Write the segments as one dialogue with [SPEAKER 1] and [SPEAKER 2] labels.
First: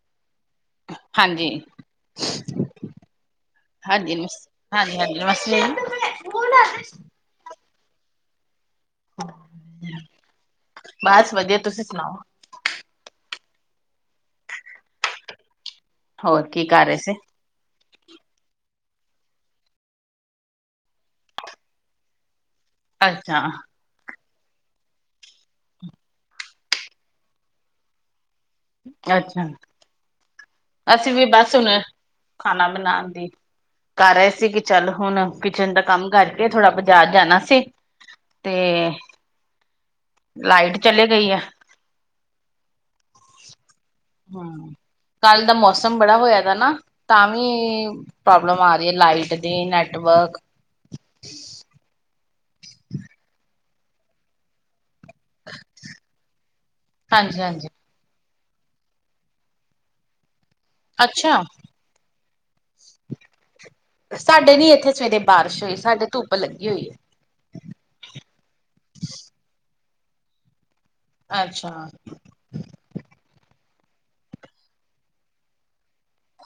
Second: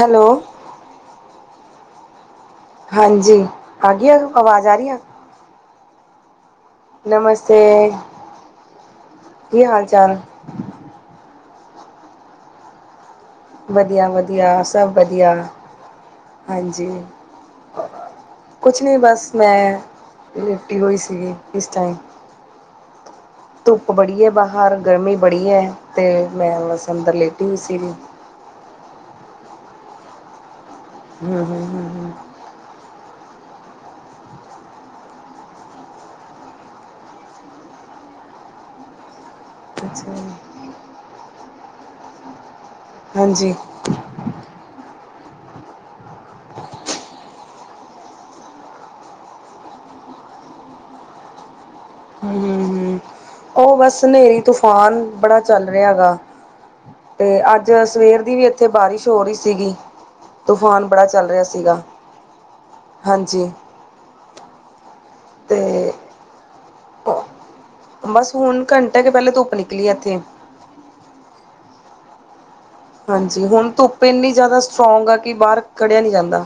[SPEAKER 1] Hello
[SPEAKER 2] ਹਾਂਜੀ। [inaudible]
[SPEAKER 1] ਹਾਂਜੀ, ਆ ਗਈ
[SPEAKER 2] ਹਾਂਜੀ
[SPEAKER 1] ਆ
[SPEAKER 2] ਨਮਸ
[SPEAKER 1] ਆਵਾਜ਼, ਆ ਰਹੀ ਆ।
[SPEAKER 2] ਹਾਂਜੀ ਹਾਂਜੀ ਨਮਸਤੇ
[SPEAKER 1] ਨਮਸਤੇ। [inaudible] ਕੀ ਹਾਲ ਚਾਲ?
[SPEAKER 2] ਬਸ ਵਧੀਆ ਤੁਸੀਂ ਸੁਣਾਓ?
[SPEAKER 1] ਵਧੀਆ, ਵਧੀਆ, ਸਭ ਵਧੀਆ।
[SPEAKER 2] ਹੋਰ ਕੀ ਕਰ
[SPEAKER 1] ਹਾਂਜੀ
[SPEAKER 2] ਰਹੇ ਸੀ?
[SPEAKER 1] ਕੁਛ ਨਹੀਂ, ਬਸ ਮੈਂ ਲੇਟੀ ਹੋਈ ਸੀਗੀ ਇਸ ਟਾਈਮ।
[SPEAKER 2] ਅੱਛਾ
[SPEAKER 1] ਧੁੱਪ ਬੜੀ ਹੈ ਬਾ ਹਰ ਗਰਮੀ ਬੜੀ ਹੈ, ਤੇ ਮੈਂ ਬਸ ਅੰਦਰ ਲੇਟੀ ਹੋ ਈ ਸੀ ਵੀ।
[SPEAKER 2] ਅੱਛਾ। ਅਸੀਂ ਵੀ
[SPEAKER 1] ਹੂੰ
[SPEAKER 2] ਬਸ
[SPEAKER 1] ਹੂੰ
[SPEAKER 2] ਹੁਣ
[SPEAKER 1] ਹੂੰ ਹੂੰ
[SPEAKER 2] ਖਾਨਾ ਬਣਾਣ ਦੀ ਕਰ ਰਹੇ ਸੀ ਕਿ ਚੱਲ ਹੁਣ ਕਿਚਨ ਦਾ ਕੰਮ ਕਰਕੇ ਥੋੜਾ ਬਾਜ਼ਾਰ ਜਾਨਾ ਸੀ, ਤੇ
[SPEAKER 1] ਅੱਛਾ
[SPEAKER 2] ਲਾਈਟ ਚਲੀ ਗਈ ਆ।
[SPEAKER 1] ਹਾਂਜੀ
[SPEAKER 2] ਕੱਲ ਦਾ ਮੌਸਮ ਬੜਾ ਹੋਇਆ ਦਾ ਨਾ ਤਾਂ ਵੀ ਵੀ ਪ੍ਰੋਬਲਮ ਆ ਰਹੀ ਹੈ ਲਾਈਟ ਦੀ, ਨੈਟਵਰਕ
[SPEAKER 1] ਹਮ ਹਮ ਹਮ ਉਹ ਬਸ ਹਨੇਰੀ ਤੂਫਾਨ ਬੜਾ ਚੱਲ ਰਿਹਾ ਹੈ ਗਾ ਤੇ
[SPEAKER 2] ਹਾਂਜੀ ਹਾਂਜੀ
[SPEAKER 1] ਅੱਜ ਸਵੇਰ ਦੀ ਵੀ ਏ ਇੱਥੇ ਬਾਰਿਸ਼ ਹੋ ਰਹੀ ਸੀਗੀ। ਤੂਫਾਨ ਬੜਾ ਚੱਲ
[SPEAKER 2] ਅੱਛਾ
[SPEAKER 1] ਰਿਹਾ ਸੀਗਾ। ਹਾਂਜੀ
[SPEAKER 2] ਸਾਡੇ ਨੀ ਇੱਥੇ ਸਵੇਰੇ ਬਾਰਿਸ਼ ਹੋਈ
[SPEAKER 1] ਤੇ
[SPEAKER 2] ਸਾਡੇ ਧੁੱਪ ਲੱ [unintelligible]
[SPEAKER 1] ਬਸ ਹੁਣ ਘੰਟਾ ਕੇ ਪਹਿਲੇ ਧੁੱਪ ਨਿ ਕਲੀ ਏਥੇ
[SPEAKER 2] ਅੱਛਾ
[SPEAKER 1] ਹਾਂਜੀ ਹੁਣ ਧੁੱਪ ਇੰਨੀ ਜ਼ਿਆਦਾ ਸਟਰੋਂਗ ਆ ਕਿ ਬਾਹਰ ਖੜਿਆਂ ਨਹੀ ਜਾਂਦਾ।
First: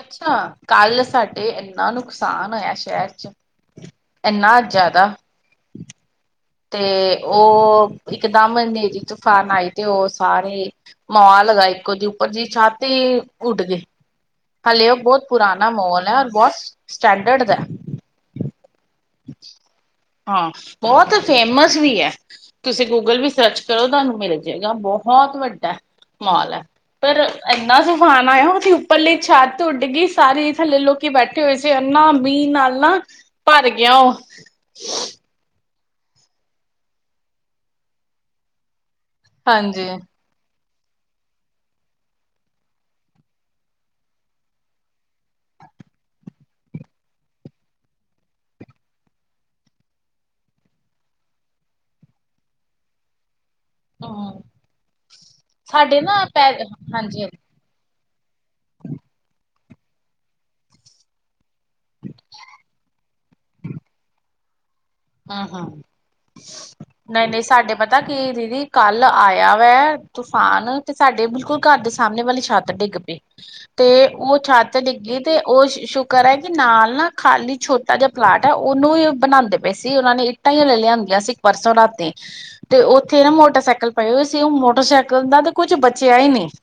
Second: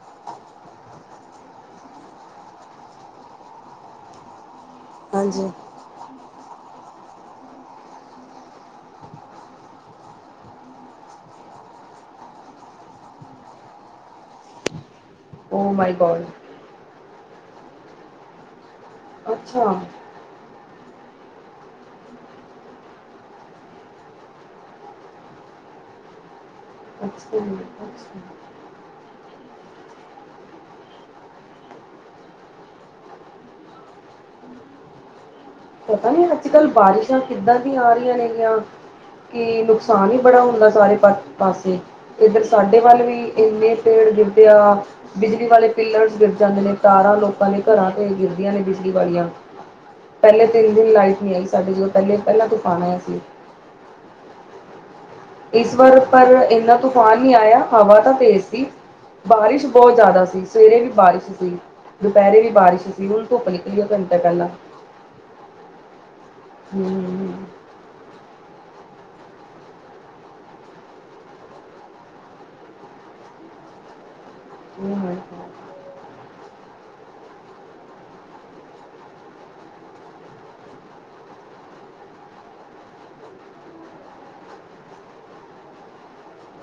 [SPEAKER 2] ਅੱਛਾ ਕੱਲ ਸਾਡੇ ਇੰਨਾ ਨੁਕਸਾਨ ਹੋਇਆ ਸ਼ਹਿਰ 'ਚ ਇਨਾ ਜ਼ਿਆਦਾ
[SPEAKER 1] ਹਾਂਜੀ
[SPEAKER 2] ਤੇ ਉਹ ਇਕਦਮ ਹਨੇਰੀ ਤੂਫਾਨ ਆਈ ਤੇ ਉਹ ਸਾਰੇ ਮਾਲ ਲਗਾ। ਇੱਕ ਉਹਦੀ ਉੱਪਰ ਜ ਛਤ ਈ ਉੱਡ ਗਏ ਹਾਲੇ ਉਹ ਬਹੁਤ
[SPEAKER 1] ਓ
[SPEAKER 2] ਪੁਰਾਨਣਾ
[SPEAKER 1] ਮਾਈ
[SPEAKER 2] ਮਾਲ ਹੈ
[SPEAKER 1] ਗੋਡ
[SPEAKER 2] ਔਰ ਬਹੁਤ ਸਟੈਂਡਡ ਦਾ
[SPEAKER 1] ਅੱਛਾ
[SPEAKER 2] ਹਾਂ ਬਹੁਤ ਫੇਮਸ ਵੀ ਹੈ । ਤੁਸੀਂ ਗੂਗਲ ਵੀ ਸਰਚ ਕਰੋ ਤੁਹਾਨੂੰ ਮਿਲ ਜਾਏਗਾ ਬਹੁਤ ਵੱਡਾ ਮਾਲ ਹੈ। ਪਰ
[SPEAKER 1] ਅੱਛਾ
[SPEAKER 2] ਇੰਨਾ
[SPEAKER 1] ਅੱਛਾ
[SPEAKER 2] ਤੁਫਾਨ ਆਇਆ ਉੱਪਰ ਲੀ ਛੱਤ ਉੱਡ ਗਈ ਸਾਰੇ ਥੱਲੇ ਲੋਕੀ ਬੈਠੇ ਹੋਏ ਸੀ। ਐਨਾ ਮੀਂਹ ਨਾਲ ਨਾ ਭਰ ਗ [inaudible]
[SPEAKER 1] ਪਤਾ ਨੀ ਅੱਜ ਕੱਲ੍ਹ ਬਾਰਿਸ਼ਾਂ ਕਿੱਦਾਂ ਦੀ ਆ ਰਹੀਆਂ ਨੇ ਗੀਆਂ ਕਿ
[SPEAKER 2] ਹਾਂਜੀ।
[SPEAKER 1] ਨੁਕਸਾਨ ਹੀ ਬੜਾ ਹੁੰਦਾ ਸੀ। ਸਾਰੇ ਪਾ ਪਾਸੇ ਇੱਧਰ ਸਾਡੇ ਵੱਲ ਵੀ ਇੰਨੇ ਪੇੜ ਗਿਰਦੇ ਆ ਬਿਜਲੀ ਵਾਲੇ ਪਿੱਲਰਸ ਗਿਰ ਜਾਂਦੇ ਨੇ ਤਾਰਾਂ ਲੋਕਾਂ ਦੇ ਘਰਾਂ ਤੇ ਗਿਰਦੀਆਂ ਨੇ ਬਿਜਲੀ ਵਾਲੀਆਂ ਪਹਿਲੇ ਤਿੰਨ ਦਿਨ ਲਾਈਟ ਨਹੀਂ ਆਈ ਸਾਡੇ ਜੋਦੋਂ ਪਹਿਲੇ ਪਹਿਲਾਂ ਤੂਫ਼ਾਨ ਆਇਆ ਸੀ।
[SPEAKER 2] ਹਾਂ
[SPEAKER 1] ਇਸ ਵਾਰ ਪਰ ਇੰਨਾ ਤੂਫਾਨ
[SPEAKER 2] ਹਾਂਜੀ,
[SPEAKER 1] ਨੀ ਆਇਆ ਹਵਾ ਤਾਂ ਤੇਜ਼ ਸੀ। ਬਾਰਿਸ਼ ਬਹੁਤ ਜ਼ਿਆਦਾ ਸੀ। ਸਵੇਰੇ ਵੀ ਬਾਰਿਸ਼ ਸੀ। ਦੁਪਹਿਰੇ ਵੀ ਬਾਰਿਸ਼ ਸੀ, ਹੁਣ ਧੁੱਪ ਨਿਕਲੀ ਘੰਟਾ ਪਹਿਲਾਂ
[SPEAKER 2] ਹਾਂ ਹਾਂ। ਨਹੀਂ
[SPEAKER 1] ਹੂੰ।
[SPEAKER 2] -ਨਹੀਂ ਸਾਡੇ ਪਤਾ ਕੀ ਦੀਦੀ ਕੱਲ ਆਇਆ ਵੈ, ਤੂਫਾਨ ਤੇ ਸਾਡੇ ਬਿਲਕੁਲ ਘਰ ਦੇ ਸਾਹਮਣੇ ਵਾਲੀ ਛੱਤ ਡਿੱਗ ਪਈ ਤੇ ਉਹ ਛੱਤ
[SPEAKER 1] ਹੂੰ
[SPEAKER 2] ਡਿੱਗੀ ਤੇ ਉਹ ਸ਼ੁਕਰ ਹੈ। ਨਾਲ ਨਾ ਖਾਲੀ ਛੋਟਾ ਜਿਆ ਪਲਾਟ ਹੈ। ਉਹਨੂੰ ਹੀ ਬਣਾਦੇ ਪਏ ਸੀ। ਉਹਨਾਂ ਨੇ ਇੱਟਾਂ ਈ ਹਲੇ ਲਿਆਂਦੀਆਂ ਸੀ ਪਰਸੋਂ ਰਾਤੀ ਤੇ ਉੱਥੇ ਨਾ ਮੋਟਰਸਾਈਕਲ ਪਏ ਹੋਏ ਸੀ। ਉਹ ਮੋਟਰਸਾਈਕਲ ਦਾ ਤੇ ਕੁੱਛ ਬਚਿਆ ਹੀ ਨੀ। [inaudible]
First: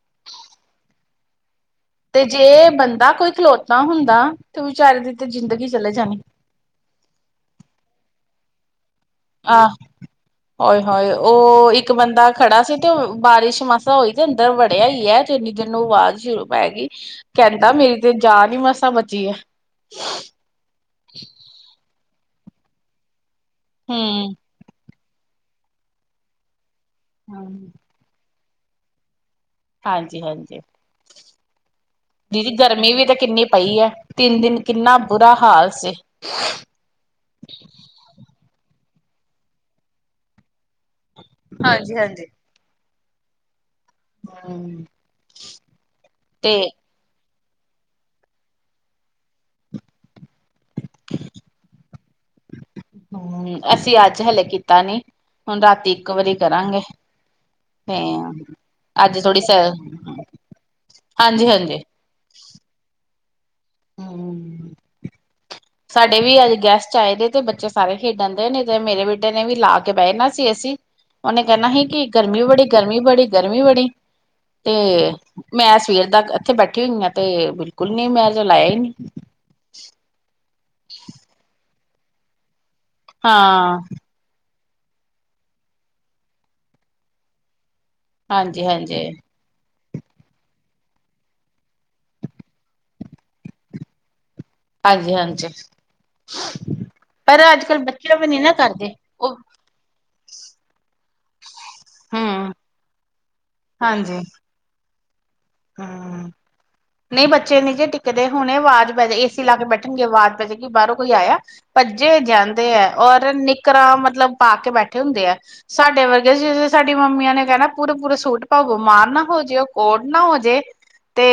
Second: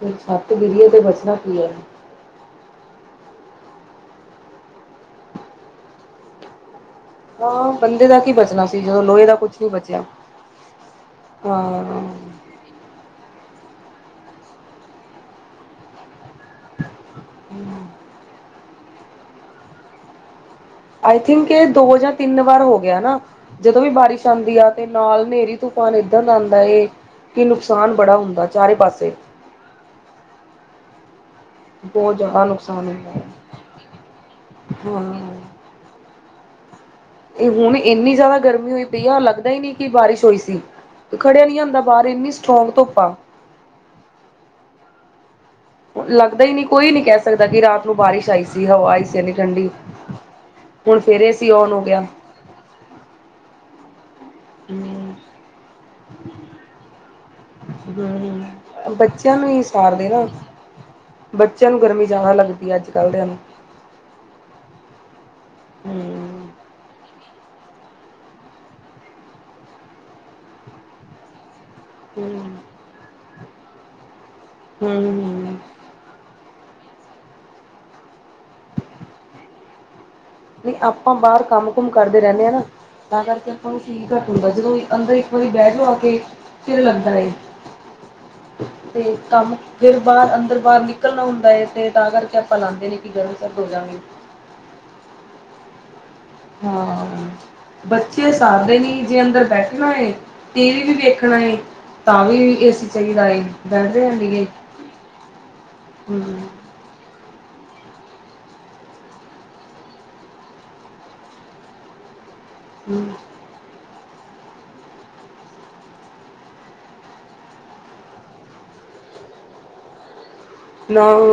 [SPEAKER 1] ਤੇ ਛੱਤ ਗਿਰੀਏ ਤੇ ਬਚਣਾ ਕੀ ਏ।
[SPEAKER 2] ਤੇ ਜੇ ਬੰਦਾ ਕੋਈ ਖਲੋਤਾ ਹੁੰਦਾ ਤੇ ਵਿਚਾਰੇ ਦੀ ਤੇ ਜ਼ਿੰਦਗੀ ਚਲੇ ਜਾਣੀ
[SPEAKER 1] ਹਾਂ ਬੰਦੇ ਦਾ ਕੀ ਬਚਣਾ ਸੀ। ਜਦੋਂ ਲੋਹੇ ਦਾ ਕੁਛ ਨੀ
[SPEAKER 2] ਆਹ
[SPEAKER 1] ਬਚਿਆ
[SPEAKER 2] ਹੋਏ-ਹੋਏ ਉਹ ਇੱਕ
[SPEAKER 1] ਹਾਂ।
[SPEAKER 2] ਬੰਦਾ ਖੜਾ ਸੀ ਤੇ ਬਾਰਿਸ਼ ਮਸਾ ਹੋਈ ਤੇ ਅੰਦਰ ਵੜਿਆ ਹੀ ਹੈ ਤੇ ਇੰਨੀ ਦਿਨ ਨੂੰ ਆਵਾਜ਼ ਸ਼ੁਰੂ ਮੈ ਗਈ ਕਹਿੰਦਾ ਮੇਰੀ ਤੇ ਜਾ ਨੀ ਮਸ ਮਸਾ ਬਚੀ ਏ। [inaudible]
[SPEAKER 1] ਆਈ ਥਿੰਕ ਇਹ ਦੋ ਹਜ਼ਾਰ ਤਿੰਨ ਵਾਰ ਹੋ ਗਿਆ ਨਾ ਜਦੋਂ ਵੀ ਬਾਰਿਸ਼
[SPEAKER 2] ਹਮ
[SPEAKER 1] ਆਂਦੀ ਆ ਤੇ । ਨਾਲ ਹਨੇਰੀ ਤੂਫ਼ਾਨ ਏਦਾਂ ਦਾ ਆਦਾ ਏ,
[SPEAKER 2] ਹਾਂ
[SPEAKER 1] ਕਿ ਨੁਕਸਾਨ ਬੜਾ ਹੁੰਦਾ। ਚਾਰੇ ਪਾਸੇ
[SPEAKER 2] ਹਾਂਜੀ ਹਾਂਜੀ,
[SPEAKER 1] ਬਹੁਤ ਜ਼ਿਆਦਾ
[SPEAKER 2] ਦੀਦੀ
[SPEAKER 1] ਨੁਕਸਾਨ
[SPEAKER 2] ਗਰਮੀ ਵੀ
[SPEAKER 1] ਹੁੰਦਾ
[SPEAKER 2] ਤਾਂ
[SPEAKER 1] ਹੈ।
[SPEAKER 2] ਕਿੰਨੀ ਪਈ ਹੈ ਤਿੰਨ ਦਿਨ ਕਿੰਨਾ ਬੁਰਾ
[SPEAKER 1] ਹਾਂ,
[SPEAKER 2] ਹਾਲ ਸੀ।
[SPEAKER 1] ਇਹ ਹੁਣ ਇੰਨੀ ਜ਼ਿਆਦਾ ਗਰਮੀ। ਹੋਈ ਪਈ ਆ ਲੱਗਦਾ ਹੀ ਨਹੀਂ ਕਿ ਬਾਰਿਸ਼ ਹੋਈ ਸੀ। ਖੜਿਆ ਨੀ ਜਾਂਦਾ
[SPEAKER 2] ਹਾਂਜੀ
[SPEAKER 1] ਬਾਹਰ ਇੰਨੀ ਸਟਰੋਂਗ ਧੁੱਪ ਵਾਹ [unintelligible]
[SPEAKER 2] ਹੂੰ,
[SPEAKER 1] ਲੱਗਦਾ ਹੀ ਨੀ ਕੋਈ ਨੀ ਕਹਿ ਸਕ ਸਕਦਾ ਕਿ ਰਾਤ ਨੂੰ ਬਾਰਿਸ਼ ਆਈ ਸੀ, ਹਵਾ ਆਈ ਸੀ ਐਨੀ ਠੰਡੀ ਹੁਣ ਫਿਰ ਏ ਸੀ ਔਨ ਹੋ ਗਿਆ।
[SPEAKER 2] ਹੂੰ, ਅਸੀਂ ਅੱਜ ਅੱਜ ਹਲੇ ਕੀਤਾ ਨੀ
[SPEAKER 1] ਹੂੰ
[SPEAKER 2] ਹੁਣ ਰਾਤੀ ਇੱਕ ਵਾਰੀ ਕਰਾਂਗੇ ਤੇ
[SPEAKER 1] ਹੂੰ,
[SPEAKER 2] ਅੱਜ
[SPEAKER 1] ਬੱਚਿਆਂ
[SPEAKER 2] ਥੋੜ੍ਹੀ
[SPEAKER 1] ਨੂੰ
[SPEAKER 2] ਸ
[SPEAKER 1] ਹੀ ਸਾਰਦੇ ਨਾ। ਬੱਚਿਆਂ ਨੂੰ
[SPEAKER 2] ਹਾਂਜੀ-ਹਾਂਜੀ,
[SPEAKER 1] ਗਰਮੀ ਜ਼ਿਆਦਾ ਲੱਗਦੀ ਹੈ ਅੱਜ ਕੱਲ੍ਹ ਦਿਆਂ ਨੂੰ
[SPEAKER 2] ਹੂੰ, ਸਾਡੇ ਵੀ
[SPEAKER 1] ਹੂੰ।
[SPEAKER 2] ਅੱਜ ਗੈਸਟ ਆਏ ਦੇ, ਤੇ ਬੱਚੇ ਸਾਰੇ ਖੇਡਣ ਦੇ ਨੇ ਤੇ ਮੇਰੇ ਬੇਟੇ ਨੇ ਵੀ ਲਾ ਕੇ ਬਹਿ ਜਾਣਾ ਸੀ ਏ ਸੀ ਉਹਨੇ ਕਹਿੰਣਾ ਸੀ ਕਿ ਗਰਮੀ
[SPEAKER 1] ਹੂੰ
[SPEAKER 2] ਬੜੀ ਗਰਮੀ ਬੜੀ ਗਰਮੀ ਬੜੀ, ਤੇ
[SPEAKER 1] ਹੂੰ ਹੂੰ।
[SPEAKER 2] ਮੈਂ ਸਵੇਰ ਦਾ ਇੱਥੇ ਬੈਠਾ, ਬੈਠੀਆਂ ਹੋਈਆਂ ਤੇ ਬਿਲਕੁਲ ਨੀ ਮੈਂ ਜੋ ਲਾਇਆ ਹੀ ਨਹੀਂ,
[SPEAKER 1] ਵੀ ਆਪਾਂ ਬਾਹਰ ਕੰਮ ਹੁਕਮ ਕਰਦੇ ਰਹਿੰਦੇ ਆ ਨਾ ਤਾਂ ਕਰਕੇ ਆਪਾਂ
[SPEAKER 2] ਹਾਂ।
[SPEAKER 1] ਨੂੰ ਸ਼ੀਕ [inaudible] ਘੱਟ ਹੁੰਦਾ ਜਦ ਅੰਦਰ ਇੱਕ ਵਾਰੀ ਬੈਠ ਜਾਉ ਕੇ ਚਿਰ ਲੱਗਦਾ ਏ।
[SPEAKER 2] ਹਾਂਜੀ, ਹਾਂਜੀ,
[SPEAKER 1] ਤੇ ਕੰਮ ਫਿਰ ਬਾਹਰ ਅੰਦਰ ਬਾਹਰ ਨਿਕਲਣਾ ਹੁੰਦਾ ਹੈ ਤੇ ਤਾਂ ਕਰਕੇ ਆਪਾਂ ਲਾਦੇ ਨੇ ਕਿ ਗਰਮ ਸਰਦ ਹੋਜਾਗੇ।
[SPEAKER 2] ਹਾਂਜੀ, ਹਾਂਜੀ।
[SPEAKER 1] ਹਾਂ,
[SPEAKER 2] ਪਰ ਅੱਜ ਕੱਲ੍ਹ ਵੀ
[SPEAKER 1] ਬੱਚੇ
[SPEAKER 2] ਨੀ ਨਾ
[SPEAKER 1] ਸਾਰਦੇ
[SPEAKER 2] ਕਰਦੇ
[SPEAKER 1] ਨੀ ਜੇ
[SPEAKER 2] ਉਹ
[SPEAKER 1] ਅੰਦਰ ਬੈਠਨਾ ਏ ਟੀਵੀ ਵੀ ਵੇਖ ਖਣਾ ਤਾਂ ਵੀ
[SPEAKER 2] ਹੂੰ
[SPEAKER 1] ਏ ਸੀ ਚਾਹੀਦਾ ਏ। ਫ਼ਾਇਦਾ ਹੈ
[SPEAKER 2] ਹਾਂਜੀ
[SPEAKER 1] ਨੀ ਗੇ ਹੂੰ।
[SPEAKER 2] ਨਹੀਂ, ਬੱਚੇ ਨੀ ਜੇ ਟਿਕਦੇ। ਹੁਣੇ ਆਵਾਜ਼ ਪੈ ਜੇ, ਏ ਸੀ ਲਾ ਕੇ ਬੈਠਣਗੇ। ਆਵਾਜ਼ ਪੈ ਜੇਗੀ, ਬਾਹਰੋਂ ਕੋਈ ਆਇਆ, ਭੱਜੇ ਜਾਂਦੇ ਦੇ ਏ
[SPEAKER 1] ਹੂੰ
[SPEAKER 2] ਔਰ ਨਿੱਕਰਾ ਮਤਲ ਮਤਲਬ ਪਾ ਕੇ ਬੈਠੇ ਹੁੰਦੇ ਆ, ਸਾਡੇ ਵਰਗੇ। ਜ ਸਾਡੀ ਮੰਮੀਆਂ ਨੇ ਕਹਿਣਾ, ਪੂਰੇ-ਪੂਰੇ ਸੂਟ ਪਾਓੋ, ਬੀਮਾਰ ਨਾ ਹੋ ਜੇ। ਉਹ ਕੋਟ ਨਾ ਹੋ ਜੇ
[SPEAKER 1] ਨਾਂ।
[SPEAKER 2] ਤੇ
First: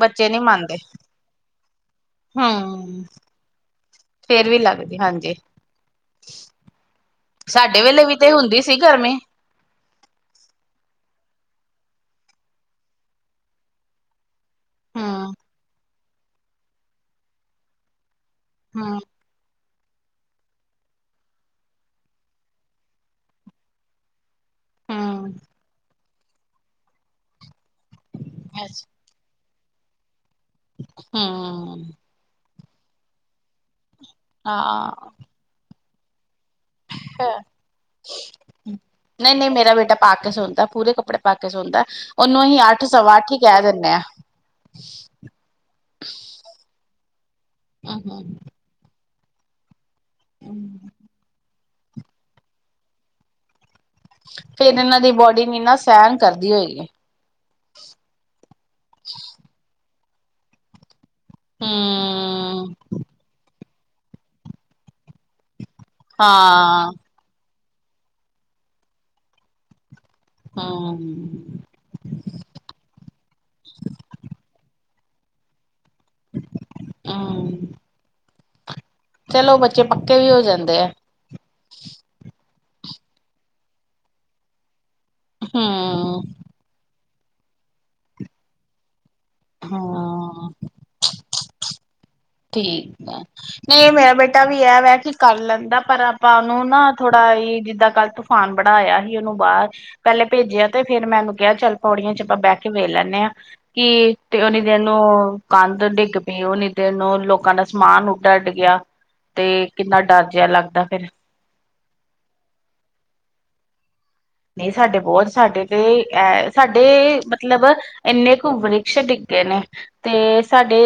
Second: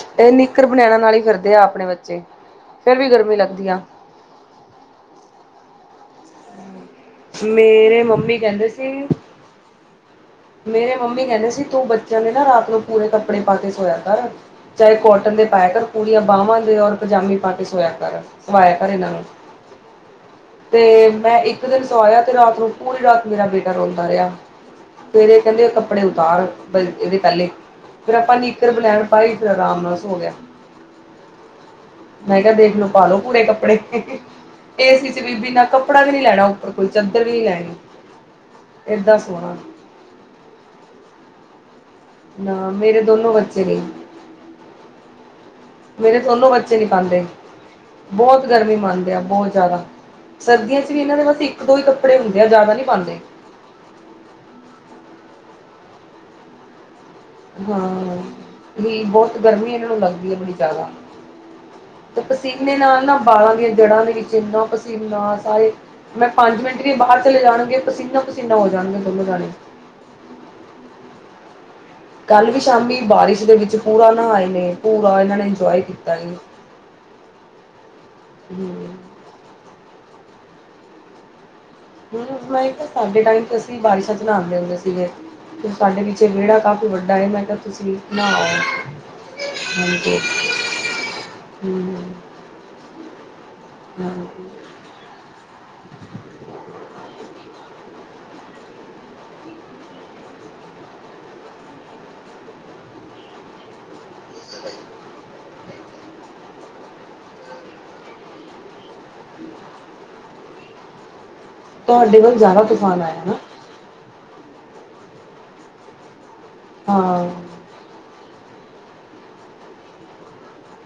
[SPEAKER 2] ਬੱਚੇ
[SPEAKER 1] ਇਹ
[SPEAKER 2] ਨਹੀਂ
[SPEAKER 1] ਨਿੱਕਰ
[SPEAKER 2] ਮੰਨਦੇ
[SPEAKER 1] ਬਣੈਣਾ ਨਾਲ ਹੀ ਫਿਰਦੇ ਆ ਆਪਣੇ ਬੱਚੇ। ਫਿਰ
[SPEAKER 2] ਹਮ
[SPEAKER 1] ਵੀ ਗਰਮੀ ਲੱਗਦੀ ਆ।
[SPEAKER 2] ਫੇਰ ਵੀ ਲੱਗਦੀ ਹਾਂਜੀ ਸਾਡੇ
[SPEAKER 1] ਮੇਰੇ
[SPEAKER 2] ਵੇਲੇ ਵੀ ਤੇ
[SPEAKER 1] ਮੰਮੀ
[SPEAKER 2] ਹੁੰਦੀ
[SPEAKER 1] ਕਹਿੰਦੇ ਸੀ,
[SPEAKER 2] ਗਰਮੀ
[SPEAKER 1] ਮੇਰੇ ਮੰਮੀ ਕਹਿੰਦੇ ਸੀ ਤੂ ਬੱਚਿਆਂ ਦੇ ਨਾ ਰਾਤ ਨੂੰ ਪੂਰੇ ਕੱਪੜੇ ਪਾ ਕੇ ਸੋਇਆ ਕਰ। ਚਾਹੇ
[SPEAKER 2] ਹਮ
[SPEAKER 1] ਕੋਟਨ ਦੇ ਪਾਯਾ ਕਰ ਪੁਰੀਆਂ ਬਾਹਵਾਂ ਦੇ ਔਰ ਪਜਾਮੀ ਪਾ ਕੇ ਸੋਇਆ ਕਰ। ਸਵਾਇਆ ਕਰ
[SPEAKER 2] ਹਮ
[SPEAKER 1] ਇਹਨਾਂ ਨੂੰ। ਤੇ ਮੈਂ ਇੱਕ ਦਿਨ ਸਵਾਇਆ ਤੇ ਰਾਤ ਨੂੰ, ਪੂਰੀ ਰਾਤ ਮੇਰਾ ਬੇਟਾ ਰੋਂਦਾ ਰਿਹਾ। ਫੇਰ
[SPEAKER 2] ਹਮ
[SPEAKER 1] ਇਹ ਕਹਿੰਦੇ ਕੱਪੜੇ ਉ ਬਾਹਰ, ਇਹਦੇ ਪੈਲੇ ਫੇਰ ਆਪਾਂ ਨੀਕਰ ਬਨੈਣ ਪਾਈ ਫੇਰ ਰਾਮ ਨਾਲ ਸੋ ਗਿਆ।
[SPEAKER 2] ਹੂੰ।
[SPEAKER 1] ਦੇਖਲੋ, ਪਾ ਲੋ ਪੂਰੇ ਕੱਪੜੇ। ਏ ਸੀ
[SPEAKER 2] ਹਾਂ
[SPEAKER 1] ਚ ਬ ਬਿਨਾਂ ਕੱ ਕਪੜਾ ਵੀ ਨੀ ਲੈਣਾ ਕੋਈ ਚਾਦਰ ਵੀ ਨੀ ਲੈਣੀ। ਏਦਾਂ
[SPEAKER 2] ਨਹੀਂ, ਨਹੀਂ,
[SPEAKER 1] ਸੋਣਾ
[SPEAKER 2] ਮੇਰਾ ਬੇਟਾ ਪਾ ਕੇ ਸੌਂਦਾ, ਪੂਰੇ ਕੱਪੜੇ ਪਾ ਕੇ ਸੌਂਦਾ ਉਹਨੂੰ
[SPEAKER 1] ਨਾ,
[SPEAKER 2] ਅਸੀਂ ਅੱਠ
[SPEAKER 1] ਮੇਰੇ
[SPEAKER 2] ਸਵਾ
[SPEAKER 1] ਦੋਨੋ
[SPEAKER 2] ਅੱਠ ਹੀ ਕਹਿ
[SPEAKER 1] ਬੱਚੇ ਨੀ।
[SPEAKER 2] ਦਿੰਦੇ ਹਾਂ
[SPEAKER 1] ਮੇਰੇ ਦੋਨੋ ਬੱਚੇ ਨਹੀਂ ਪਾਂਦੇ, ਬਹੁਤ ਗਰਮੀ ਮਾਰ ਦੇ ਆ, ਬਹੁਤ ਜਾਦਾ। ਸਰਦੀਆਂ ਚ ਵੀ, ਇਹਨਾਂ ਦੇ ਬਸ ਇੱਕ ਦੋ ਹੀ ਕੱਪੜੇ ਹੁੰਦੇ ਆ, ਜ਼ਿਆਦਾ ਨਹੀਂ ਪਾਂਦੇ।
[SPEAKER 2] ਫੇਰ ਇਹਨਾਂ ਦੀ ਬੋਡੀ ਨੀ ਨਾ ਸਹਿਣ ਕਰਦੀ ਹੋਏਗੀ।
[SPEAKER 1] ਹਾਂ, ਵੀ ਬਹੁਤ ਗਰਮੀ ਇਹਨਾਂ ਨੂੰ ਲੱਗਦੀ। [inaudible] ਤੇ
[SPEAKER 2] ਹਮ
[SPEAKER 1] ਪਸੀਨੇ ਨਾਲ ਨਾ ਬਾਲਾਂ ਦੀਆਂ ਜੜਾ ਦੇ ਵਿੱਚ ਇੰਨਾ ਪਸੀਨ ਸਾਰੀ ਮੈਂ ਪੰਜ ਮਿੰਟ
[SPEAKER 2] ਹਾਂ
[SPEAKER 1] ਦੀ ਬਾਹਰ ਚਲੇ ਜਾਣਗੇ ਪਸੀਨਾ- ਪਸੀਨਾ ਹੋ ਜਾਣਗੇ ਦੋਨੋ ਜਾਣੇ।
[SPEAKER 2] ਹਾਂ,
[SPEAKER 1] ਕੱਲ ਵੀ ਸ਼ਾਮੀ ਬਾਰਿਸ਼ ਦੇ ਵਿੱਚ ਪੂਰਾ ਨਹਾਏ ਨੇ, ਪੂਰਾ ਇਹਨਾਂ ਨੇ ਇੰਜੋਏ ਕੀ ਤਾ ਈ
[SPEAKER 2] ਆਂ
[SPEAKER 1] ਹੂੰ,
[SPEAKER 2] ਚਲੋ ਬੱਚੇ ਪੱਕੇ ਵੀ ਹੋ ਜਾਂਦੇ ਆ।
[SPEAKER 1] ਹੂੰ, ਮੈਂ- ਸਾਡੇ ਟਾਈਮ ਤੇ ਅਸੀਂ ਬਾਰਿਸ਼ਾਂ ਚ ਨਹਾਂਦੇ ਹੁੰਦੇ ਸੀ। ਸੀ ਗੇ ਤੇ ਸਾਡੇ
[SPEAKER 2] ਹਮ
[SPEAKER 1] ਪਿਛੇ ਵਿਹੜਾ ਕਾਫੀ ਵੱਡਾ ਤਾਈ ਮੈਂ ਕਿਹਾ ਤੁਸੀਂ ਨਹਾ ਆਓ। ਹਾਂਜੀ,
[SPEAKER 2] ਹਾਂ
[SPEAKER 1] ਹੂੰ।
[SPEAKER 2] ਠੀਕ ਹੈ, ਨਹੀਂ ਮੇਰਾ ਬੇਟਾ
[SPEAKER 1] ਹਾਂਜੀ
[SPEAKER 2] ਵੀ ਇਹ ਵੇ ਕਿ ਕਰ ਲੈਂਦਾ ਪਰ ਆਪਾਂ ਉਹਨੂੰ ਨਾ ਥੋੜਾ ਜਿੱਦਾਂ ਕੱਲ ਤੂਫਾਨ ਬੜਾ ਆਇਆ ਸੀ ਉਹਨੂੰ ਬਾਹਰ ਪਹਿਲੇ ਭੇਜਿਆ ਤੇ ਫੇਰ ਮੈਂ ਉਹਨੂੰ ਕਿਹਾ ਚੱਲ ਪੌੜੀਆਂ ਚ ਆਪਾਂ ਬਹਿ ਕੇ ਵੇਖ ਲੈਂਦੇ ਆਂ, ਕਿ ਤੇ ਉਨੀ ਦੇਰ ਨੂੰ ਕੰਧ ਡਿੱਗ ਪਈ ਉਨੀ ਦੇਰ ਨੂੰ ਲੋਕਾਂ ਦਾ ਸਮਾਨ ਉਡ ਅੱਡ ਗਿਆ ਤੇ ਕਿੰਨਾ ਡਰ ਜਿਹਾ ਲੱਗਦਾ ਫਿਰ।
[SPEAKER 1] ਤੁਹਾਡੇ ਕੋਲ ਜ਼ਿਆਦਾ ਤੂਫਾਨ ਆਇਆ।
[SPEAKER 2] ਨਹੀਂ ਸਾਡੇ ਬਹੁਤ ਸਾਡੇ ਤੇ ਐ ਸਾਡੇ
[SPEAKER 1] ਹਾਂ
[SPEAKER 2] ਮਤਲਬ ਇੰਨੇ ਵ੍ਰਿਸ਼ ਡਿੱਗੇ ਨੇ ਤੇ ਸਾਡੇ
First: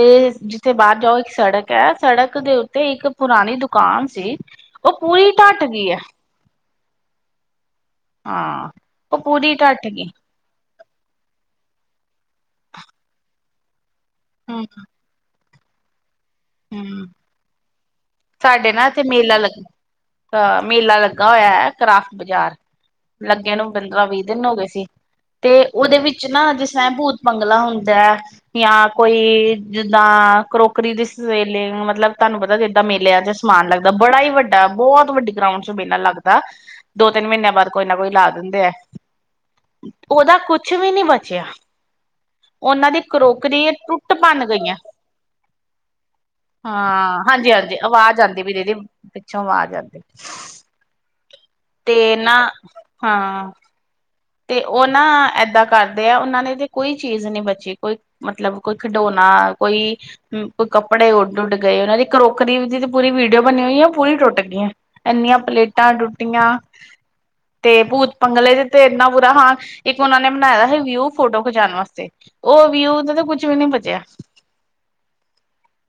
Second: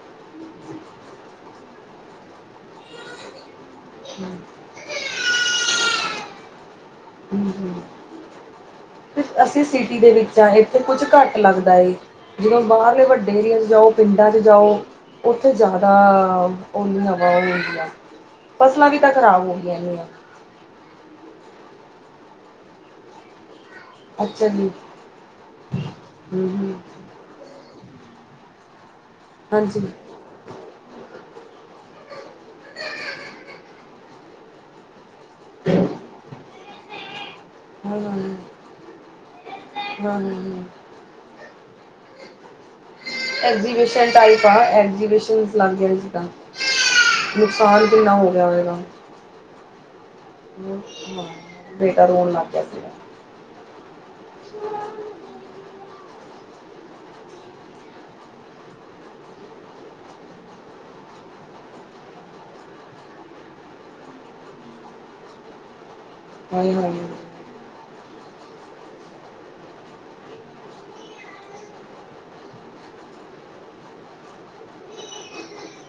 [SPEAKER 2] ਜਿੱਥੇ ਬਾਹਰ ਜਾਓ ਇੱਕ ਸੜਕ ਹੈ, ਸੜਕ ਦੇ ਉੱਤੇ ਇੱਕ ਪੁਰਾਣੀ ਦੁਕਾ ਦੁਕਾਨ ਸੀ, ਉਹ ਪੂਰੀ ਢੱਟ ਗਈ ਐ।
[SPEAKER 1] ਹੂੰ,
[SPEAKER 2] ਉਹ
[SPEAKER 1] ਹੂੰ,
[SPEAKER 2] ਪੂਰੀ
[SPEAKER 1] ਅਸੀਂ
[SPEAKER 2] ਢੱਟ
[SPEAKER 1] ਸਿਟੀ
[SPEAKER 2] ਗਈ
[SPEAKER 1] ਦੇ ਵਿੱਚ ਹਾਂ ਇੱਥੇ ਕੁੱਝ ਘੱਟ ਲੱਗਦਾ ਏ, ਜਿਵੇਂ ਬਾਹਰਲੇ ਵੱਡੇ ਏਰੀਏ ਜਾਓ। ਪਿੰਡਾਂ ਚ ਜਾਓ ਉੱਥੇ ਤੇ ਜ਼ਿਆਦਾ ਓਲੀ
[SPEAKER 2] ਹੂੰ,
[SPEAKER 1] ਹਵਾ ਉਹ ਹੁੰਦੀ ਆ
[SPEAKER 2] ਸਾਡੇ ਨਾ
[SPEAKER 1] ਫਸਲਾਂ ਵੀ
[SPEAKER 2] ਐਥੇ
[SPEAKER 1] ਤਾਂ
[SPEAKER 2] ਮੇਲਾ
[SPEAKER 1] ਖ਼ਰਾਬ ਹੋ ਗਈਆਂ ਨੇ
[SPEAKER 2] ਲੱਗਾ ਅ ਮੇਲਾ ਲੱਗਾ ਹੋਇਆ ਐ। ਕਰਾਫਟ ਬਾਜ਼ਾਰ ਲੱਗਿਆਂ ਨੂੰ ਪੰਦਰਾਂ ਵੀਹ ਦਿਨ
[SPEAKER 1] ਅੱਛਾ
[SPEAKER 2] ਹੋ ਗਏ
[SPEAKER 1] ਜੀ
[SPEAKER 2] ਸੀ, ਤੇ ਉਹਦੇ ਵਿੱਚ ਨਾ
[SPEAKER 1] ਹਮ
[SPEAKER 2] ਜਿਸ
[SPEAKER 1] ਹਮ
[SPEAKER 2] ਤਰ੍ਹਾਂ ਭੂਤ ਬੰਗਲਾ ਹੁੰਦਾ [unintelligible] ਕੋਈ
[SPEAKER 1] ਹਾਂਜੀ
[SPEAKER 2] ਜਿੱਦਾਂ ਕਰੋਕਰੀ ਦੀ ਸ ਸਵੇਲਿੰਗ ਮਤਲਬ ਤੁਹਾਨੂੰ ਪਤਾ ਜਿੱਦਾਂ ਮੇਲਿਆਂ ਚ ਸਮਾਨ ਲੱਗਦਾ ਬੜਾ ਹੀ ਵੱਡਾ ਬਹੁਤ ਵੱਡੀ ਗਰਾਊਂਂਡ ਚ ਮੇਲਾ ਲੱਗਦਾ। ਦੋ ਤਿੰਨ ਮਹੀਨਿਆਂ ਬਾਅਦ ਕੋਈ ਨਾ
[SPEAKER 1] ਹਾਂ
[SPEAKER 2] ਕੋਈ
[SPEAKER 1] ਹਾਂ
[SPEAKER 2] ਲਾ ਦਿੰਦੇ ਹੈ
[SPEAKER 1] ਹਾਂ
[SPEAKER 2] ਉਹਦਾ
[SPEAKER 1] ਹਾਂ
[SPEAKER 2] ਕੁਛ ਵੀ ਨੀ ਬਚਿਆ ਉਹਨਾਂ ਦੀ ਕਰੋਕਰੀ
[SPEAKER 1] ਐਗਜੀਬਿਸ਼ਨ
[SPEAKER 2] ਟੁੱਟ ਬਣ
[SPEAKER 1] ਟਪ ਆ
[SPEAKER 2] ਗਈਆਂ
[SPEAKER 1] ਐਗਜੀਬਿਸਨ ਲ
[SPEAKER 2] ਹਾਂ ਹਾਂਜੀ-ਹਾਂਜੀ,
[SPEAKER 1] ਕਿੰਨਾ
[SPEAKER 2] ਅਵਾਜ਼
[SPEAKER 1] ਹੋ
[SPEAKER 2] ਆਦੀ
[SPEAKER 1] ਗਿਆ
[SPEAKER 2] ਵੀ ਦੀਦੀ
[SPEAKER 1] ਹੋਏਗਾ
[SPEAKER 2] ਪਿੱਛੋਂ ਆਵਾਜ਼ ਆਉਂਦੀ।
[SPEAKER 1] ਹਾਂ, ਬੇਟਾ
[SPEAKER 2] ਤੇ
[SPEAKER 1] ਰੋਣ
[SPEAKER 2] ਨਾ
[SPEAKER 1] ਲੱਗ ਗਿਆ ਸੀਗਾ
[SPEAKER 2] ਹਾਂ। ਤੇ ਉਹ ਨਾ ਏਦਾਂ ਕਰ ਆ ਉਹਨਾਂ ਨੇ ਤੇ ਕੋਈ ਚੀਜ਼ ਨੀ ਬਚੀ ਕੋਈ ਮਤਲਬ ਕੋਈ ਖਿਡੋਣਾ ਕੋਈ-ਕੋਈ ਕੱਪੜੇ ਉੱਡ-ਉੱਡ ਗਏ ਉਹਨਾਂ ਦੀ ਕਰੋਕਰੀ ਦੀ ਤੇ ਪੂਰੀ ਵੀਡੀਓ ਬਣੀ ਹੋਈ ਆ ਉਹ ਪੂਰੀ ਟੁੱਟ ਗਈ ਇੰਨੀਆਂ ਪਲੇਟਾਂ ਟੁੱਟ ਟੀਆਂ
[SPEAKER 1] ਹਾਏ ਹਾਏ ਹਮ,
[SPEAKER 2] ਤੇ ਭੂਤ ਪੰੰਗਲੇ ਜ ਤੇ ਇੰਨਾ ਪੂਰਾ ਹਾਂ ਇੱਕ ਉਹਨਾ ਨੇ ਬਣਾਇਆ ਦਾ ਸੀ ਵਿਊ ਫੋਟੋ ਖਿਚਾਉਣ ਵਾਸਤੇ ਉਹ ਵਿਊ ਦਾ ਤਾਂ ਕੁਛ ਵੀ ਨੀ ਬਚਿਆ।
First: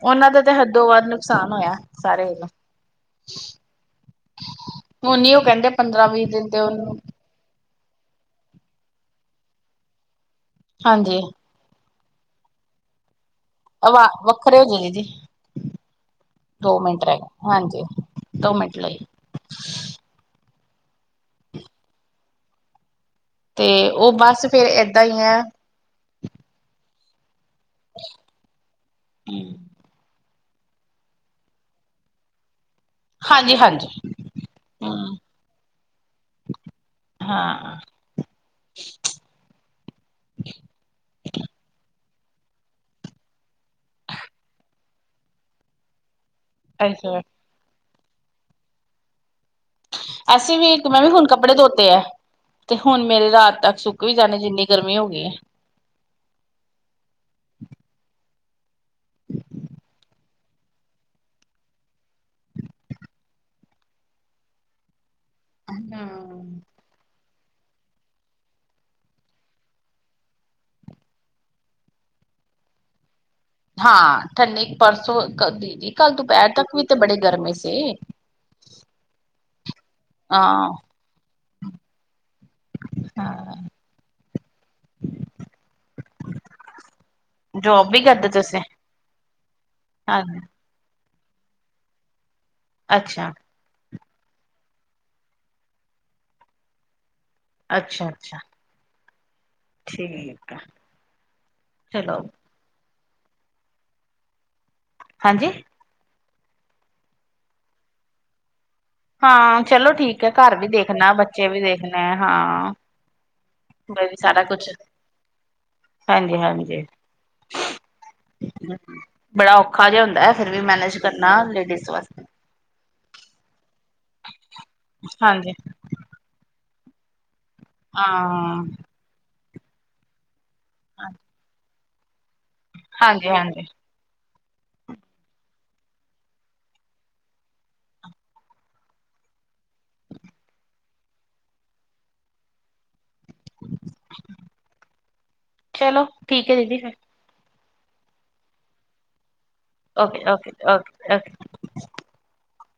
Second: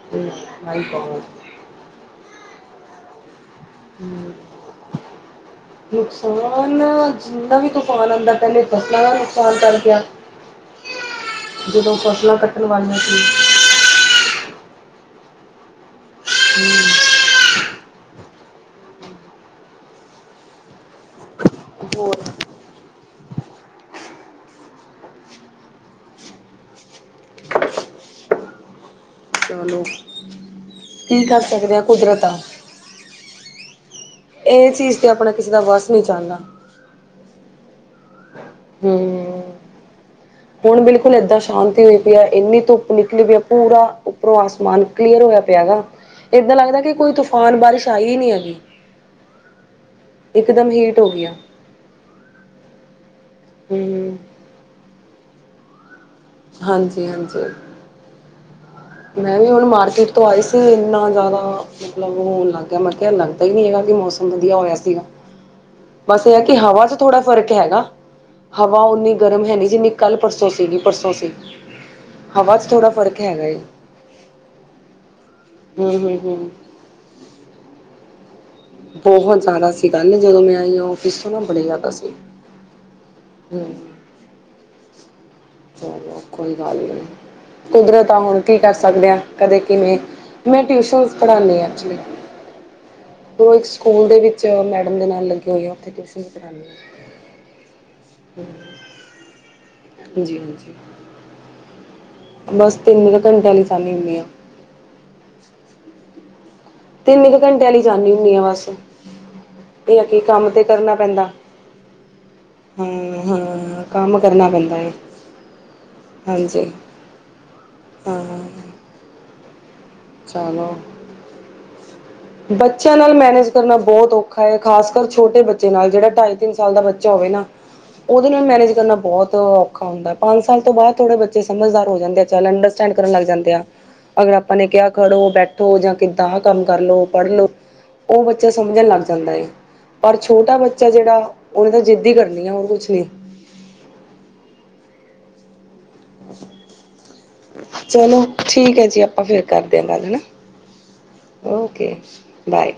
[SPEAKER 2] ਉਹਨਾਂ ਦਾ ਤੇ
[SPEAKER 1] ਮਾਈ
[SPEAKER 2] ਹੱਦੋ ਵੱਧ
[SPEAKER 1] ਗੋਡ
[SPEAKER 2] ਨੁਕਸਾਨ ਹੋਇਆ ਸਾਰੇ ਨੂੰ। ਅ। ਪੰਦਰਾਂ ਵੀਹ ਦਿਨ ਤੇ
[SPEAKER 1] ਨੁਕਸਾਨ
[SPEAKER 2] ਉਹਨੂੰ
[SPEAKER 1] ਜਿੰਨਾ ਵੀ ਤੂੰਫਾਨ ਆਦਾ ਪਹਿਲੇ ਘਟਨਾ ਦਾ ਨੁਕਸਾਨ ਕਰ ਗਿਆ।
[SPEAKER 2] ਹਾਂਜੀ।
[SPEAKER 1] ਕਲਾਂ ਕੱਟਣ ਵਾਲੀਆਂ ਸੀ।
[SPEAKER 2] ਆਵਾ ਵੱਖਰੇ ਹੋਗੇ ਦੀਦੀ ਦੋ ਮਿੰਟ ਰਹਿ ਗਏ ਹਾਂਜੀ। ਦੋ ਮਿੰਟ ਲਈ
[SPEAKER 1] ਹੋਰ।
[SPEAKER 2] ਤੇ ਉਹ ਬਸ ਫੇਰ ਏਦਾਂ ਹੀ ਐ। ਅ।
[SPEAKER 1] ਚਲੋ। ਕੀ ਕਰ ਸਕਦੇ ਆ ਕੁਦਰਤ ਆ।
[SPEAKER 2] ਹਾਂਜੀ-ਹਾਂਜੀ।
[SPEAKER 1] ਇਹ ਚੀਜ਼ ਤੇ ਆਪਣਾ ਕਿਸੇ ਦਾ ਵਸ ਨਹੀਂ ਚਲਦਾ।
[SPEAKER 2] ਹਾਂ
[SPEAKER 1] ਹੂੰ ਹੁਣ ਬਿਲਕੁਲ ਏਦਾਂ ਸ਼ਾਂਤੀ ਹੋਈ। ਇੰਨੀ ਧੁੱਪ ਨਿਕਲੀ ਪਈ ਆ ਪੂਰਾ ਉੱਪਰੋਂ ਆਸਮਾਨ ਕਲੀਅਰ ਹੋਇਆ ਪਿਆ ਗਾ। ਏਦਾਂ ਲੱਗਦਾ ਕਿ ਕੋਈ
[SPEAKER 2] ਅੱਛਾ
[SPEAKER 1] ਤੂਫਾਨ ਬਾਰਿਸ਼ ਚਾਹੀ ਨਹੀਂ ਹੈਗੀ।
[SPEAKER 2] ਅਸੀਂ
[SPEAKER 1] ਇੱਕਦਮ
[SPEAKER 2] ਵੀ ਇੱਕ
[SPEAKER 1] ਹੀਟ
[SPEAKER 2] ਮੈਂ ਵੀ
[SPEAKER 1] ਹੋ ਗਈ
[SPEAKER 2] ਹੁਣ
[SPEAKER 1] ਆ
[SPEAKER 2] ਕੱਪੜੇ ਧੋਤੇ ਹੈ ਤੇ ਹੁਣ ਮੇਰੇ ਰਾਤ ਤੱਕ ਸੁੱਕ ਵੀ
[SPEAKER 1] ਹੂੰ,
[SPEAKER 2] ਜਾਂਨੇ ਸੀ ਜਿੰਨੀ ਗਰਮੀ ਹੋ ਗਈ ਹੈ। [unintelligible]
[SPEAKER 1] ਹਾਂਜੀ-ਹਾਂਜੀ। [inaudible] ਮੈਂ ਵੀ ਹੁਣ ਮਾਰਕੀਟ ਤੋਂ ਆਈ ਸੀ। ਇੰਨਾ ਜ਼ਿਆਦਾ ਮਤਲਬ ਲੱਗ ਗਿਆ ਮੈਂ ਕਿਹਾ ਲੱਗਦਾ ਹੀ ਨਹੀਂ ਹੈਗਾ ਕਿ ਮੌਸਮ ਵਧੀਆ ਹੋਇਆ ਸੀਗਾ। ਬਸ ਇਹ ਹੈ ਕਿ ਹਵਾ ਚ ਥੋੜਾ ਫ਼ਰਕ ਹੈਗਾ ਹਵਾ ਉਨੀ ਗਰਮ ਹੈਨੀ ਜਿੰਨੀ ਕੱਲ ਪਰਸੋਂ ਸੀਗੀ ਪਰਸੋਂ ਸੀ ਹਵਾ ਚ ਥੋੜਾ ਫਰਕ ਹੈਗਾ।
[SPEAKER 2] ਹਾਂ, ਠੰਡੀ ਪਰਸੋਂ ਦੀਦੀ
[SPEAKER 1] ਹੂੰ
[SPEAKER 2] ਕੱਲ
[SPEAKER 1] ਹੂੰ ਹੂੰ
[SPEAKER 2] ਦੁਪਹਿਰ ਤੱਕ ਵੀ ਤੇ ਬੜੇ ਗਰਮੀ ਸੀ।
[SPEAKER 1] ਬਹੁਤ ਜ਼ਿਆਦਾ ਕਿ ਕੱਲ ਜਦੋਂ ਮੈਂ
[SPEAKER 2] ਹਾਂ
[SPEAKER 1] ਆਈ ਆਫਿਸ ਤੋਂ ਨਾ ਬੜੇ ਜ਼ਿਆਦਾ ਸੀ। ਹੂੰ। ਚਲੋ ਕੋਈ ਗੱਲ ਨਹੀਂ।
[SPEAKER 2] ਜੋਬ ਵੀ
[SPEAKER 1] ਕੁਦਰਤ
[SPEAKER 2] ਕਰਦੇ
[SPEAKER 1] ਹੁਣ ਕੀ
[SPEAKER 2] ਤੁਸੀਂ
[SPEAKER 1] ਕਰ ਸਕਦੇ ਆ। ਕਦੇ ਕਿਵੇਂ
[SPEAKER 2] ਹਾਂ
[SPEAKER 1] ਮੈਂ ਟਿਊਸ਼ਨਸ ਪੜਾਂਦੇ ਹਾਂ ਐਕਚੁਲੀ।
[SPEAKER 2] ਅੱਛਾ।
[SPEAKER 1] ਉਹ ਇੱਕ ਸਕੂਲ ਦੇ ਵਿੱਚ ਮੈਡਮ ਦੇ ਨਾਲ ਲੱਗੇ ਹੋਏ ਆ, ਉੱਥੇ ਟਿਊਸ਼ਨ ਕਰਾਂਦੇ ਹਾਂ।
[SPEAKER 2] ਅੱਛਾ, ਅੱਛਾ।
[SPEAKER 1] ਹਾਂਜੀ
[SPEAKER 2] ਠੀਕ ਆ,
[SPEAKER 1] ਹਾਂਜੀ
[SPEAKER 2] ਹੈਲੋ।
[SPEAKER 1] ਬਸ ਤਿੰਨ ਕੂ ਘੰਟਿਆਂ ਵਾਲ ਲਈ ਜਾਣੀ ਹੁਣੀ ਆ।
[SPEAKER 2] ਹਾਂਜੀ।
[SPEAKER 1] ਤਿੰਨ ਕੁ ਘੰਟਿਆਂ ਲਈ ਜਾਂਦੀ ਹੁੰਨੀ ਆ ਬਸ।
[SPEAKER 2] ਹਾਂ, ਚਲੋ
[SPEAKER 1] ਇਹ ਆ ਕਿ
[SPEAKER 2] ਠੀਕ ਏ।
[SPEAKER 1] ਕੰਮ
[SPEAKER 2] ਘਰ
[SPEAKER 1] ਤੇ
[SPEAKER 2] ਵੀ
[SPEAKER 1] ਕਰਨਾ
[SPEAKER 2] ਦੇਖਣਾ,
[SPEAKER 1] ਪੈਂਦਾ
[SPEAKER 2] ਬੱਚੇ ਵੀ ਦੇਖਣਾ ਹਾਂ।
[SPEAKER 1] ਹੂੰ, ਕੰਮ
[SPEAKER 2] ਸਾਰਾ
[SPEAKER 1] ਕਰਨਾ
[SPEAKER 2] ਕੁਛ
[SPEAKER 1] ਪੈਂਦਾ ਏ। ਹਾਂਜੀ
[SPEAKER 2] ਹਾਂਜੀ-ਹਾਂਜੀ।
[SPEAKER 1] ਹਾਂ।
[SPEAKER 2] ਬੜਾ ਓ
[SPEAKER 1] ਚਲੋ
[SPEAKER 2] ਵਾਸਤੇ।
[SPEAKER 1] ਬੱਚਿਆਂ ਨਾਲ ਮੈਨੇਜ ਕਰਨਾ ਬਹੁਤ ਔਖਾ ਏ। ਖਾਸ ਕਰ ਛੋਟੇ
[SPEAKER 2] ਹਾਂਜੀ
[SPEAKER 1] ਬੱਚੇ ਨਾਲ ਜਿਹੜਾ ਢਾਈ ਤਿੰਨ ਸਾਲ ਦਾ ਬੱਚਾ ਹੋਵੇ ਨਾ। ਉਹਦੇ ਨਾਲ
[SPEAKER 2] ਹਾਂ
[SPEAKER 1] ਮੈਨੇਜ ਕਰਨਾ ਬਹੁਤ ਖ਼ਾ ਹੁੰਦਾ। ਪੰਜ ਸ ਸਾਲ ਤੋਂ ਬਾਦ ਥੋੜੇ ਬੱਚੇ ਸਮਝਦਾਰ ਹੋ ਜਾਂਦੇ। ਚੱਲ ਅੰਡਰਸਟੈਂਡ ਕਰਨ ਲੱਗ ਜਾਂਦੇ ਆ।
[SPEAKER 2] ਹਾਂਜੀ-ਹਾਂਜੀ
[SPEAKER 1] ਅਗਰ ਆਪਾਂ ਨੇ ਕਿਹਾ ਖੜੋ ਬੈਠੋ ਜਾਂ ਕਿੱਦਾਂ ਕੰਮ ਕਰਲੋ ਪੜ੍ਹ ਲੋ ਉਹ ਬੱਚਾ ਸਮਝਣ ਲੱਗ ਜਾਂਦਾ ਪਰ ਛੋਟਾ ਬੱਚਾ ਜਿਹੜਾ ਉਹਨੇ ਤਾਂ ਜਿੱਦ ਹੀ ਕਰਨੀ ਆ ਹੋਰ ਕੁਛ ਨੀ!
[SPEAKER 2] [inaudible] ਚਲੋ ਠੀਕ ਹੈ ਦੀਦੀ ਫਿਰ
[SPEAKER 1] ਚਲੋ ਠੀਕ ਹੈ ਜੀ ਆਪਾਂ ਫੇਰ ਕਰਦੇ ਆਂ ਗੱਲ ਹੈ ਨਾ
[SPEAKER 2] ਓਕੇ-ਓਕੇ-ਓਕੇ-ਓਕੇ।
[SPEAKER 1] Okay bye